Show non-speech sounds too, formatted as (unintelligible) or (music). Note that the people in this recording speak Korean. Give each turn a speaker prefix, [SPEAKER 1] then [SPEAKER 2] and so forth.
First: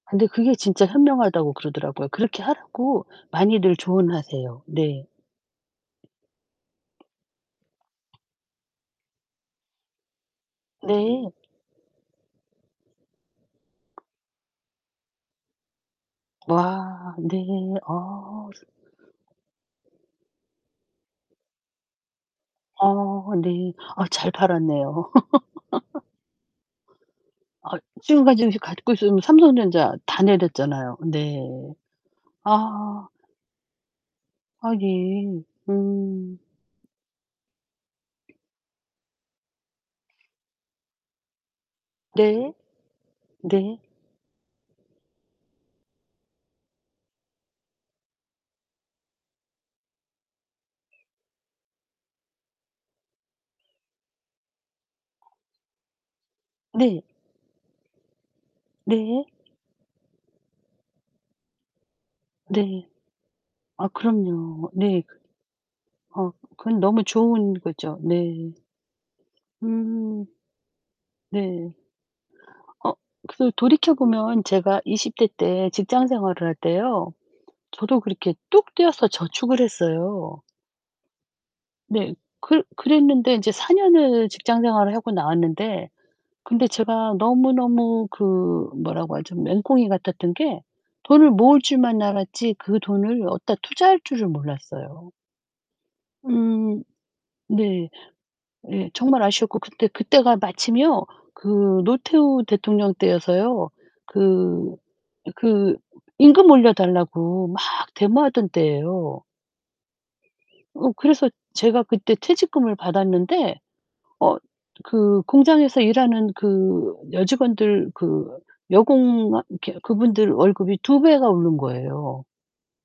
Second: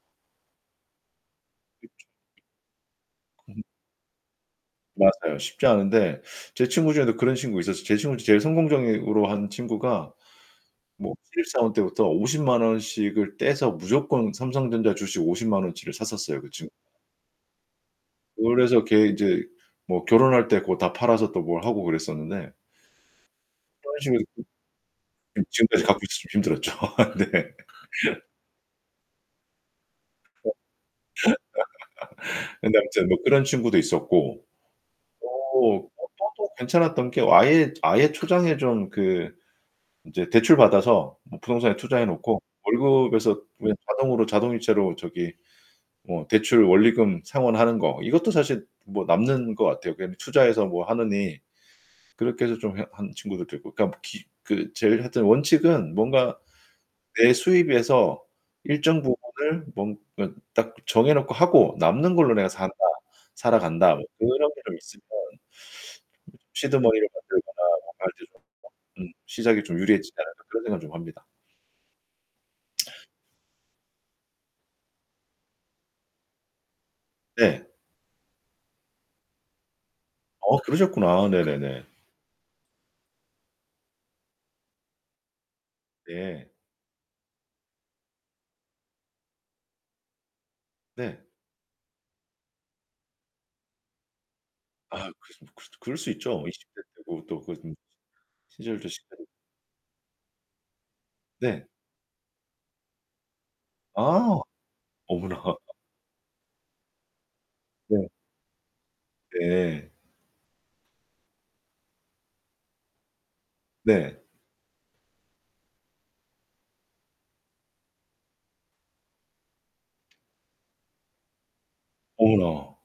[SPEAKER 1] 근데 그게 진짜 현명하다고
[SPEAKER 2] 그쵸,
[SPEAKER 1] 그러더라고요. 그렇게 하라고
[SPEAKER 2] 그쵸. (laughs)
[SPEAKER 1] 많이들 조언하세요. 네.
[SPEAKER 2] 맞아요, 쉽지 않은데. 제 친구 중에도 그런 친구가 있었어요. 제 친구 중에 제일 성공적으로 한 친구가 뭐
[SPEAKER 1] 네.
[SPEAKER 2] 신입사원 때부터 500,000 원 씩을 떼서 무조건 삼성전자 주식 500,000 원어치를 샀었어요, 그 친
[SPEAKER 1] 와. 네. 어
[SPEAKER 2] 그걸로
[SPEAKER 1] 스
[SPEAKER 2] 해서 걔 인제 뭐 결혼할 때 고걸 다 팔아서 또 뭘 하고 그랬었는데
[SPEAKER 1] 아 네.
[SPEAKER 2] 그런
[SPEAKER 1] 아
[SPEAKER 2] 식으로
[SPEAKER 1] 잘
[SPEAKER 2] 그
[SPEAKER 1] 팔았네요.
[SPEAKER 2] 음 지금까지 갖고
[SPEAKER 1] (laughs)
[SPEAKER 2] 있었으면 힘들었죠. 아 네.
[SPEAKER 1] 아
[SPEAKER 2] (laughs)
[SPEAKER 1] 지금까지 혹시 갖고 있으면 삼성전자 다 내렸잖아요. 네.
[SPEAKER 2] 그래서 (laughs) 근데 아무튼
[SPEAKER 1] 아.
[SPEAKER 2] 뭐 그런 친구도 있었고
[SPEAKER 1] 아 예.
[SPEAKER 2] 뭐 어 또,
[SPEAKER 1] 음.
[SPEAKER 2] 또 괜찮았던 게 아예 아예 초장에 좀 그 인제 대출 받아서 뭐 부동산에 투자해 놓고
[SPEAKER 1] 네.
[SPEAKER 2] 월급에서 그냥
[SPEAKER 1] 네.
[SPEAKER 2] 자동으로 자동이체로 저기 뭐 대출 원리금 상환하는 거 이것도 사실 뭐 남는 것 같아요, 그냥 투자해서 뭐 하느니. 그렇게 해서 좀 해 한 친구들도 있고. 그러니까 기 그 제일 하여튼 원칙은 뭔가
[SPEAKER 1] 네.
[SPEAKER 2] 내 수입에서 일정
[SPEAKER 1] 네.
[SPEAKER 2] 부분을 뭔가 딱 정해놓고 하고 남는 걸로 내가 산다.
[SPEAKER 1] 네. 아
[SPEAKER 2] 살아간다. 그런 게
[SPEAKER 1] 그럼요.
[SPEAKER 2] 좀 있으면
[SPEAKER 1] 네. 어
[SPEAKER 2] 시드
[SPEAKER 1] 그건 너무
[SPEAKER 2] 머니를
[SPEAKER 1] 좋은
[SPEAKER 2] 만들거나
[SPEAKER 1] 거죠.
[SPEAKER 2] (unintelligible)
[SPEAKER 1] 네.
[SPEAKER 2] 음 '시작이 좀 유리해지지
[SPEAKER 1] 음.
[SPEAKER 2] 않을까.' 그런 생각을 좀 합니다.
[SPEAKER 1] 네. 어.
[SPEAKER 2] (smacks lips)
[SPEAKER 1] 그래도 돌이켜 보면 제가 20 대 때 직장 생활을 할 때요.
[SPEAKER 2] 네.
[SPEAKER 1] 저도 그렇게 뚝 떼어서 저축을 했어요.
[SPEAKER 2] 어 그러셨구나. 네네네.
[SPEAKER 1] 네. 그 그랬는데 인제 4 년을 직장 생활을 하고 나왔는데
[SPEAKER 2] 네.
[SPEAKER 1] 근데 제가 너무너무 그 뭐라고 하죠? 맹꽁이 같았던 게
[SPEAKER 2] 네.
[SPEAKER 1] 돈을 모을 줄만 알았지 그 돈을 어디다 투자할 줄을
[SPEAKER 2] 아
[SPEAKER 1] 몰랐어요.
[SPEAKER 2] 그랬음 뭐 그럴 수 그럴 수 있죠. 20 대
[SPEAKER 1] 음
[SPEAKER 2] 때고 또 그 음
[SPEAKER 1] 네.
[SPEAKER 2] 시절도
[SPEAKER 1] 예. 정말
[SPEAKER 2] 시절이
[SPEAKER 1] 아쉬웠고 그때, 그때가 마침요
[SPEAKER 2] 네.
[SPEAKER 1] 그 노태우 대통령 때여서요.
[SPEAKER 2] 아.
[SPEAKER 1] 그
[SPEAKER 2] 어머나.
[SPEAKER 1] 그 임금 올려달라고 막
[SPEAKER 2] 네.
[SPEAKER 1] 데모하던 때예요.
[SPEAKER 2] 네.
[SPEAKER 1] 어 그래서 제가 그때 퇴직금을 받았는데
[SPEAKER 2] 네.
[SPEAKER 1] 어 그 공장에서 일하는 그 여직원들 그 여공 이렇게 그분들 월급이 2 배가 오른 거예요.
[SPEAKER 2] 어머나.